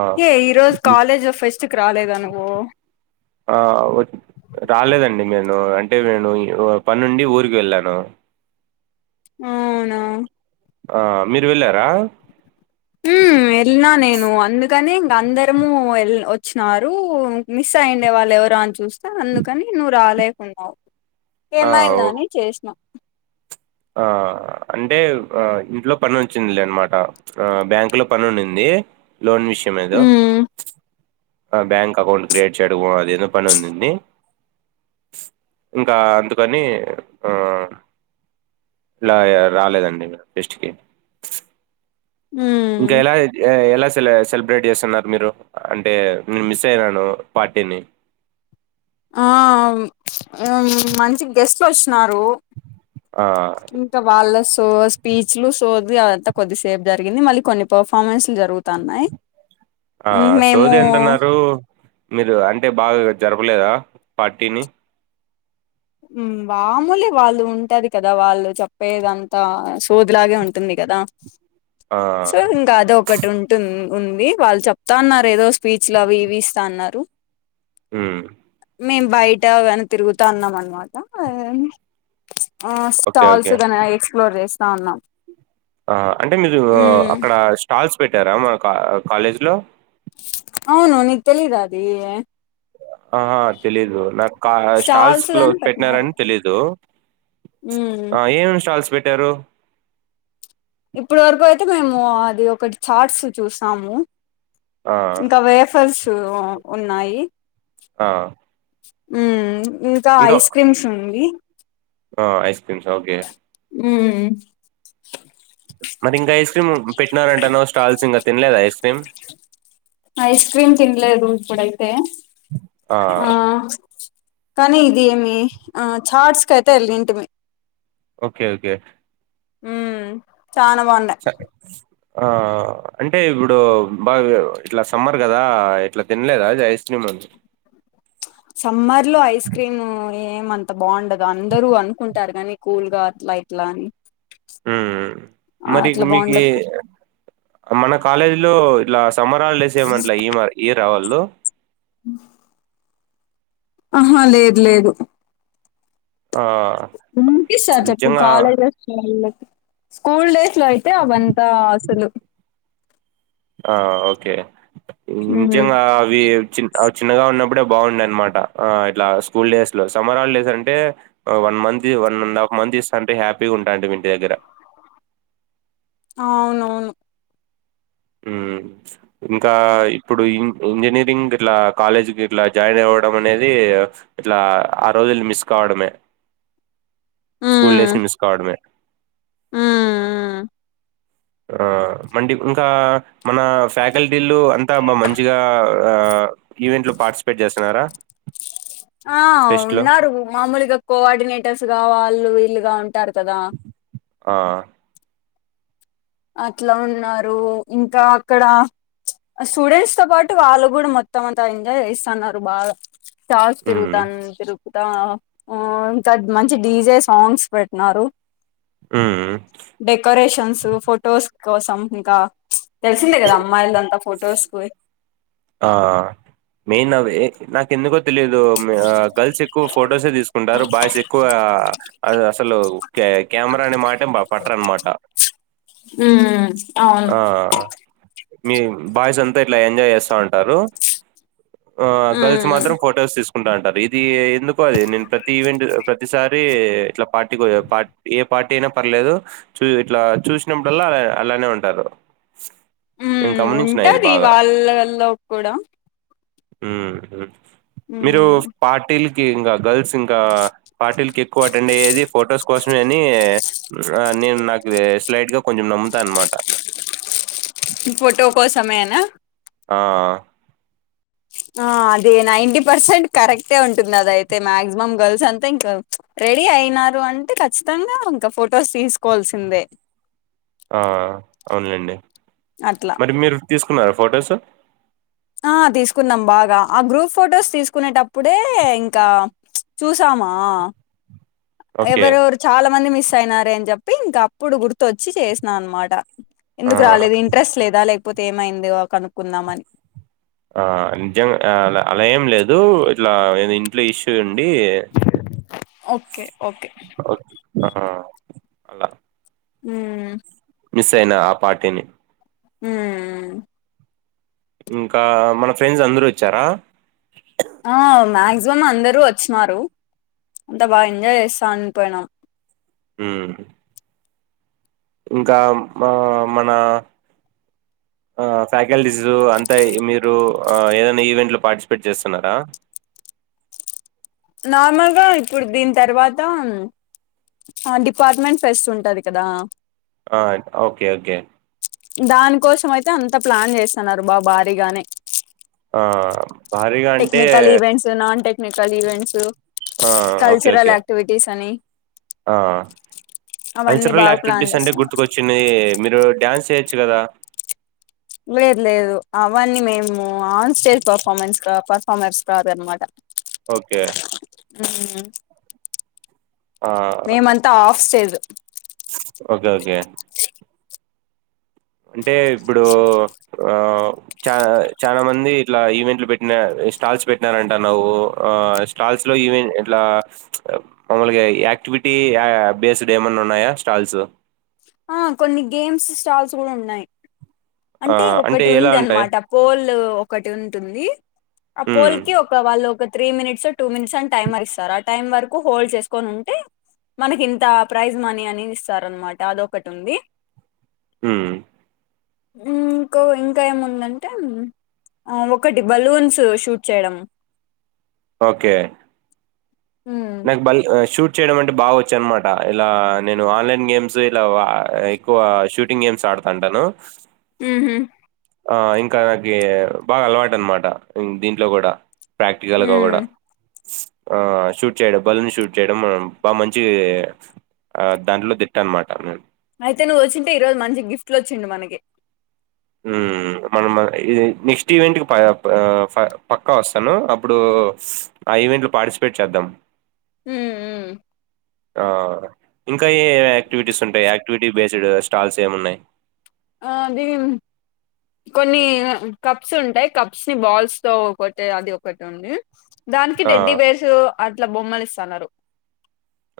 ఆ ఏ ఈరోజు కాలేజ్ ఫెస్ట్ కి రాలేదా అ నువ్వు ఆ రాలేదండి నేను అంటే నేను పనుండి ఊరుకి వెళ్ళను అవునా ఆ మీరు వెళ్ళారా ఉమ్ వెళ్ళినా నేను అందుకని ఇంక అందరము వచ్చినారు మిస్ అయిండే వాళ్ళు ఎవరు అని చూస్తే అందుకని నువ్వు రాలేకున్నావు ఆ ఏమైంద ఓ అని చేసినా ఆ అంటే ఆ ఇంట్లో పని వచ్చిందిలే అన్నమాట ఆ బ్యాంకు లో పని ఉండింది లోన్ విషయం ఏదో ఉమ్ ప్చ్ ఆ బ్యాంక్ అకౌంట్ క్రియేట్ చేయడమో, అదేదో పని ఉండింది. స్ ఇంకా అందుకని ఆ ఇలా ఇగ రాలేదండిగా. టెస్ట్ కి ఇంకా ఉమ్ ఎలా ఇగ్ ఏ ఎలాస్ సెల్లే సెల్ బ్రేట్ చేస్తున్నారు మీరు. అంటే మీ మిస్ అయినాను పార్టీని. ఆ ఇగ మంచి గెస్ట్లు వస్ నారు ఆ ఇంకా వాళ్ళస్ తో స్పీచ్ లు, సోది అదంతా కొద్దిసేప్ జరిగింది. మళ్ళీ కొన్ని పర్ఫార్మెన్స్, జరుగుతన్నాయ్. ఆ సోది అంటన్నారు. మీరు అంటే బాగా జరప్ పూలేదా పార్టీని ఉమ్ వాముూలే వాళ్ళు ఉంటది కదా. వాళ్ళు చెప్పేదంతా సోద్లాగే ఉంటుందిగ. గాదా ఆ సో ఇంకా అదోకటి ఉంటున్ ఉంది వాళ్ళు చెప్తా అన్నారు, ఏదో స్పీచ్ లో అవి ఇవి ఇస్తాన్నారు. ఉహ్ మేం బయట వెన్ తిరుగుతా ఉన్నాం అనమాట. ఆ ఆ ఓకే స్టాల్స్ ఓకే గానే ఎక్స్ప్లోర్ చేస్తా ఉన్నాం. ఆ అంటే మీరు హ్మ్ అక్కడ స్టాల్స్ పెట్టారా? మా కాలేజ్ లో అవును నీకు తెలిదా అది. ఆహా తెలీదు. నాకా స్టాల్స్ క్లో గాని పెట్టినారు పెట్నారని తెలీదు. ప్చ్ హ్మ్ ఆ ఏమేం స్టాల్స్ పెట్టారు? ఇప్పుడు వరకు అయితే మేము, అది ఒకటి చార్ట్స్ చూసాము. ఆ ఇంకా వేఫర్స్ ఉ ఉన్నాయి. ఆ ఉమ్ ఇంకా ఐస్ క్రీమ్స్ ఉంది, ఆ ఐస్ క్రీమ్స్ ఓకే ఉహ్మ్ మరి ఇంకా ఐస్ క్రీమ్ పెట్నారంటనవ్, స్టాల్స్ ఇంగా తిన్లేదా ఐస్ క్రీమ్? ఐస్ క్రీమ్ తిన్లేదు. ఇప్పుడైతే ఆ కానీ ఇది ఏమి. ఆ చార్ట్స్ కైతే ఎల్ ఇంటిమి. ఓకే ఓకే ఉమ్ చానా బావుండే ఆ అంటే ఇప్డు బాగ్ ఇట్లా సమ్మర్ గాదా, ఇట్లా తిన్లేదా అద్ ఐస్ క్రీము? ప్చ్ సమ్మర్లో ఐస్ క్రీమ్ ఏమంత బావుండదు. అందరూ అనుకుంటారు గానీ కూల్గా అట్లా ఇట్లా అని ఉహ్మ్ ఆ మరి ఇప్ అట్లా మీకి. బాగుండదు మన కాలేజ్ లో ఇట్లా స్ సమ్మర్ హాలిడేస్ ఏమట్లా ఇమ ఇయ్యారా. వాళ్ళు? ఉహ్ ఆహా లేద్ లేదు ఆహా ఉంకిస్తార్ చెప్పు కాలేజస్ల లో స్కూల్ డేస్లో అయితే అవంతా అసలు. ఆ ఓకే మ్మ్ నిజంగా అవి చిన్ అవి చిన్నగా ఉన్నప్పుడే బావుండే అన్మాట. ఆ ఇట్లా స్కూల్ డేస్ లో, సమ్మర్ హాలిడేస్ అంటే, ఆ వన్ మంత్ తి వన్ అండ్ హాఫ్ మంత్ ఇస్తాంటే, హ్యాపీగా ఉంటాంటిమీ ఇంటి దగ్గర. ఆ అవునవును ప్చ్ ఇంకా ఇప్పుడు ఇం ఇంజనీరింగ్ గిట్లా, కాలేజ్ గిట్లా, జాయిన్ అవ్వడం అనేది ఇట్లా ఆ రోజులు మిస్ కావడమే స్కూల్ డేస్ ని మిస్ కావడమే మ్మ్ మ్మ్ ఆ మండి ఇంకా మన ఫ్యాకల్టీలు అంతా మంచిగా ఈవెంట్లు పార్టిసిపేట్ చేస్తున్నారా ఆ ఫెస్ట్ లో ఉన్నారు మామూలుగా కోఆర్డినేటర్స్ గా వాళ్ళు వీళ్ళుగా ఉ టారు కదా ఆ అట్లా ఉన్నారు ఇంకా అక్కడ స్టూడెంట్స్ తో పాటు వాళ్ళు కూడా మొత్తం అంతా ఎంజాయ్ చేస్తన్నారు బాగా సార్స్ హ్మ్ తిరుగుతాను తిరుగు ఇకా ఇంకా మంచి డీజే సాంగ్స్ పెట్టినారు హ్మ్ డెకరేషన్స్ ఫొటోస్ కోసం ఇంకా తెలిసిందే కదా అమ్మాయిలది అంతా ఫొటోస్వి ఆ మెయిన్ అవి నాకు ఎందుకొ తెలిదు గర్ల్స్ ఎక్కువ ఫొటోసే తీసుకుంటారు బాయ్స్ ఎక్కువ అసలు కెమెరా అనే మాటే పట్టరనమాటా అ ఆ మీ బాయ్స్ అంతా ఇట్లా ఎంజాయ్ చేస్తా ఉంటారు గర్ల్స్ ఉమ్ మాత్రం ఫొటోస్ తీసుకుంట ఉంటారు ఇది ఎందుకు అది నేను ప్రతి ఈవెంట్ ప్రతిసారి ఇట్లా పార్టీకి ఏ పార్టీ అయినా పర్లేదు చూ ఇట్లా చూసినప్పుడల్లా అలానే ఉంటారు [inaudible] నేను హ్మ్ గమనించిన ఇది ఉంటాది బాగా వాళ్ళలో కూడా హ్మ్ హ్మ్ మీరు ఉమ్ పార్టీల్ ఇంగ గర్ల్స్ ఇంకా పార్టీల్ కి ఎక్కువ అటెండ్ అయ్యేది ఫొటోస్ కోసమే అని నేను నాకు స్లైట్ గా కొంచెం నమ్ముతా అనమాట ఫోటో కోసమే అనా ఆ [inaudible] ఆ అదే నైనీటీ పర్సెంట్ కరెక్టే ఉంటుంది అదైతే మాక్సిమం గర్ల్స్ అంతా ఇంకా రెడీ అయినారు అంటే ఖచ్చితంగా ఇంక ఫొటోస్ తీసుకోవాల్సిందే ఆ అవునులేండి అట్లా మరి మీరు తీసుకున్నారా ఫొటోసు ఆ తీసుకున్నాం బాగా ఆ గ్రూప్ ఫొటోస్ తీసుకునేటప్పుడే ఇంకా చూసామా ఓకే ఎవరెవరు చాలా మంది మిస్ అయినారే అని చెప్పి ఇంక అప్పుడు గుర్తొచ్చి చేసినా అనమాట ఆ ఎందుకు రాలేదు ఇంట్రెస్ట్ లేదా లేకపోతే ఏమైందో కనుక్కుందామని ఆ నిజంగా అలా ఏం లేదు ఇట్లా ఇంట్లో ఇష్యూ ఉండీ ఓకే ఓకే ఆ అలా హ్మ్ మిస్ అయినా ఆ పార్టీని హ్మ్ ఇంకా మన ఫ్రెండ్స్ అందరూ వచ్చారా ఆ మాక్సిమం అందరూ వచ్చినారు అంటే బాగా ఎంజాయ్ చేస్తా అని పోయినాం హ్మ్ ఇంకా మా మన [inaudible] ఆ ఫ్యాకల్టీసు అంతా మీరు ఏదైనా ఈవెంట్లు పార్టిసిపేట్ చేస్తున్నారా [inaudible] నార్మల్ గా ఇప్పుడు దీని తర్వాత ఆ డిపార్ట్మెంట్ ఫస్ట్ ఉంటది కదా ఆ ఓకే ఓకే దాని కోసం అయితే అంత ప్లాన్ చేస్తున్నారు బా భారీగానే ఆ భారీగా అంటే technical events non technical events ఆ! ఓకే. Cultural okay. యాక్టివిటీస్ అని ఆ అవన్నీ కల్చరల్ బాగా ప్లాన్ యాక్టివిటీస్ అంటే చేస్తున్నారు గుర్తుకొచ్చింది మీరు డ్యాన్స్ చే చ్చు కదా లేదు లేదు అవన్నీ మేము ఆన్ స్టేజ్ పర్ఫార్మెన్స్ క పర్ఫార్మెఫార్మస్ కదనమాట ఓకే హుమ్ ఆ! మేమంతా ఆఫ్ స్టేజ్ ఓకే ఓకే అంటే ఇప్పుడు ఆ చా చాలా మంది ఇట్లా ఈవెంట్లు పెట్టిన స్టాల్స్ పెట్టినారంటన్నావు ఆ స్టాల్స్ లో ఈవెన్ ఇట్లా మమ్మల్గాయా క్టివిటీ బేస్డ్ ఏమన్నా ఉన్నాయా స్టాల్స్ ఆ కొన్ని గేమ్స్ స్టాల్స్ కూడా ఉన్నాయి ఆ అంటే ఒకటి ఎలా ఉంది ఉంటాయి అనమాట పోల్ ఒకటి ఉంటుంది ఆ ఉమ్ పోల్ కి వాళ్ళు ఒక త్రీ మినిట్స్ టూ మినిట్స్ అని టైమర్ ఇస్తారు ఆ టైమ్ వరకు హోల్డ్ చేసుకుని ఉంటే మనకి ఇంత ప్రైజ్ మనీ అనిది ఇస్తారనమాట అదొకటి ఉంది హుమ్ ఇంకో ఇంకా ఏముందంటే ఆ ఒకటి బలూన్స్ షూట్ చేయడం ఓకే ఉమ్ నాక్ బల్ ఆ షూట్ చేయడం అంటే బాగా వచ్చు అనమాట ఇలా నేను ఆన్లైన్ గేమ్స్ ఇలా ఆ ఎక్కువ షూటింగ్ గేమ్స్ ఆ డతాంటను మ్ హు ఆ ఇంకా నకి బాగా అలవాటు అనమాట దీంట్లో కూడా ప్రాక్టికల్గా కూడా ఉమ్ ఆ షూట్ చేయడం బలన్ షూట్ చేయడం బా మంచి ఆ దాంట్లో దిట్ట అనమాట నేను అయితే నువ్వు వచ్చింటే ఈ రోజు మంచి గిఫ్ట్ వచ్చిండు మనకి హుమ్ మనం ఇ నెక్స్ట్ ఈవెంట్ కి పప్ పక్కా వస్తాను అప్పుడు ఆ ఈవెంట్లో పార్టిసిపేట్ చేద్దాం మ్ మ్ ఆ ఇంకా ఏ యాక్టివిటీస్ ఉంటాయ్ యాక్టివిటీ బేస్డ్ స్టాల్స్ ఏమున్నాయి ఆది కొన్ని కప్స్ ఉంటాయ్ కప్స్ ని బాల్స్ తో ఒకటే అది ఒకటి ఉంది దానికి ఆ డెడ్డి బేర్స్ అట్లా బొమ్మలు ఇస్తన్నారు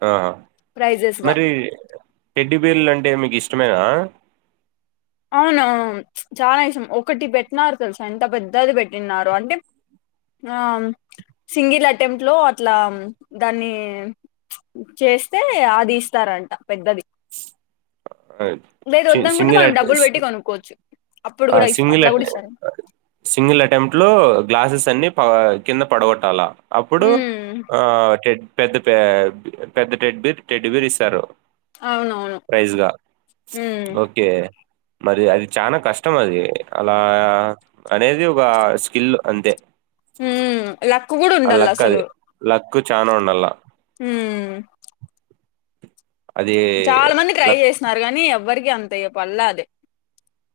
ఆ ప్రైజెస్ గా మరి టెడ్డి బెర్లు అంటే మీకు ఇష్ ష్టమేనా అవునువు చాలా ఇష్టం ఒకటి పెట్టినరూ తెలుసా ఎంత పెద్దది పెట్టినారో అంటే ఆ సింగిల్ అటెంప్ట్ లో అట్లా దాన్ని చేస్తే అది ఇస్తారంట పెద్దది ఆ లేదు చ్ వద్దనుకుంటే సింగిల్ మనం ఐ డబ్బులు పెట్టి కొనుక్కోవచ్చు అప్పుడు ఆ కూడా ఇస్తా సింగిల్ అ అట్లా కూడా ఇస్తారు సింగిల్ అటెంప్ట్ లో గ్లాసెస్ అన్ని ప కింద పడగొట్టాల అప్పుడు ఉమ్ ఆ టె పెద్ద పె పెద్ద టెడ్డి బీర్ టెడ్డిబీర్ ఇస్తారు అవునవును ప్రైజ్గా ఉమ్ ఓకే మరి అది చానా కష్టం ష్టం అది అలా అనేది ఒక స్కిల్ అంతే హ లక్ కూడా ఉండాల అసలు కు చానా ఉండాల హ అది చాలా మంది ట్రై లక్ చేసన్నారు కానీ ఎవ్వరికి అంతయ్య పళ్ళ అదే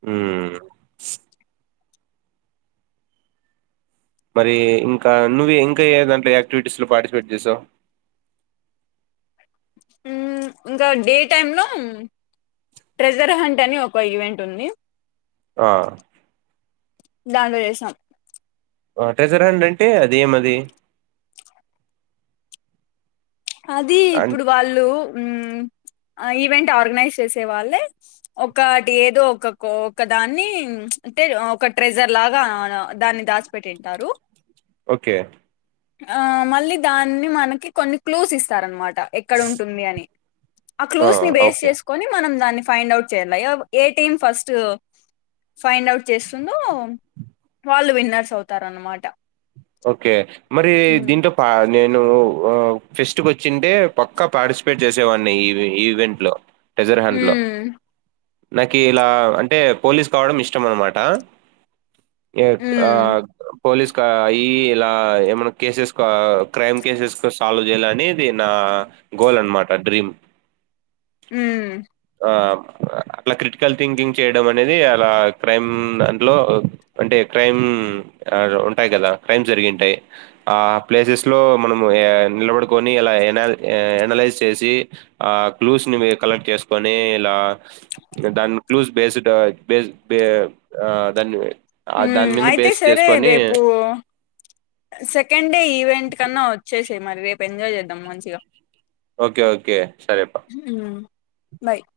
అ మరి ఇంకా నువ్వు ఇంకా ఏ దాంట్లో యాక్టివిటీస్ లో పార్టిసిపేట్ చేసావు ఇంకా డే టైమ్ లో ట్రెజర్ హంట్ అని ఒక ఈవెంట్ ఉంది ఆ దాంట్లో చేసాం వాటేజరాండ్ అంటే అదేమది అది అన్ ఇప్పుడు వాళ్ళు ఉ ఆ ఈవెంట్ ఆర్గనైజ్ చేసే వాళ్ళే ఒకటి ఏదో ఒక ఒకదాన్ని అంటే ఒక ట్రెజర్ లాగా దాన్ని దాచిపెట్టింటారు ఓకే ఆ మళ్ళీ దాన్ని మనకి కొన్ని క్లూస్ ఇస్తార అనమాట ఎక్కడ ఉంటుంది అని ఆ క్లూస్ ని బేస్ చేసుకొని మనం దాన్ని ఫైండ్ అవుట్ చేయాల ఎయిటీన్ ఫస్ట్ ఫైండ్ అవుట్ చేస్తుందో వాళ్ళు విన్నర్స్ అవుతారన్నమాట ఓకే మరి దీట్ పా నేను ఫెస్ట్ క వచ్చింటే పక్కా పార్టిసిపేట్ చేసేవాడి ఈ ఈవెంట్ లో హ నాకు ఇలా అంటే పోలీస్ కావడం ఇష్టం అన్నమాట ఏ మ్మ్ పోలీస్ ఇలా ఏమ కేసెస్ క్రైమ్ కేసెస్ సాల్వ్ చేయాల అనేది నా గోల్ అన్నమాట డ్రీమ్ హ్మ్మ్ ఆ అట్లా క్రిటికల్ థింకింగ్ చేయడం అనేది అలా క్రైమ్ అంట్లో అంటే క్రైమ్ ఉంటాయి కదా క్రైమ్ జరిగింటాయి ఆ ప్లేసెస్ లో మనము నిలబనిలా ఎనైజ్ చే ఆ క్లూస్ ని కలెక్ట్ చేసు పనే ఇలా దాని క్లూస్ బేస్డ్ బేస్ దాన్ని హ దాని మీద అయితే బేస్ సరే చేసుకొని రేపు సెకండ్ డే ఈవెంట్ కన్నా వచ్చేసి మరి రేపు ఎంజాయ్ చేద్దాం మంచిగా ఓకే ఓకే సరేపా హ బైక్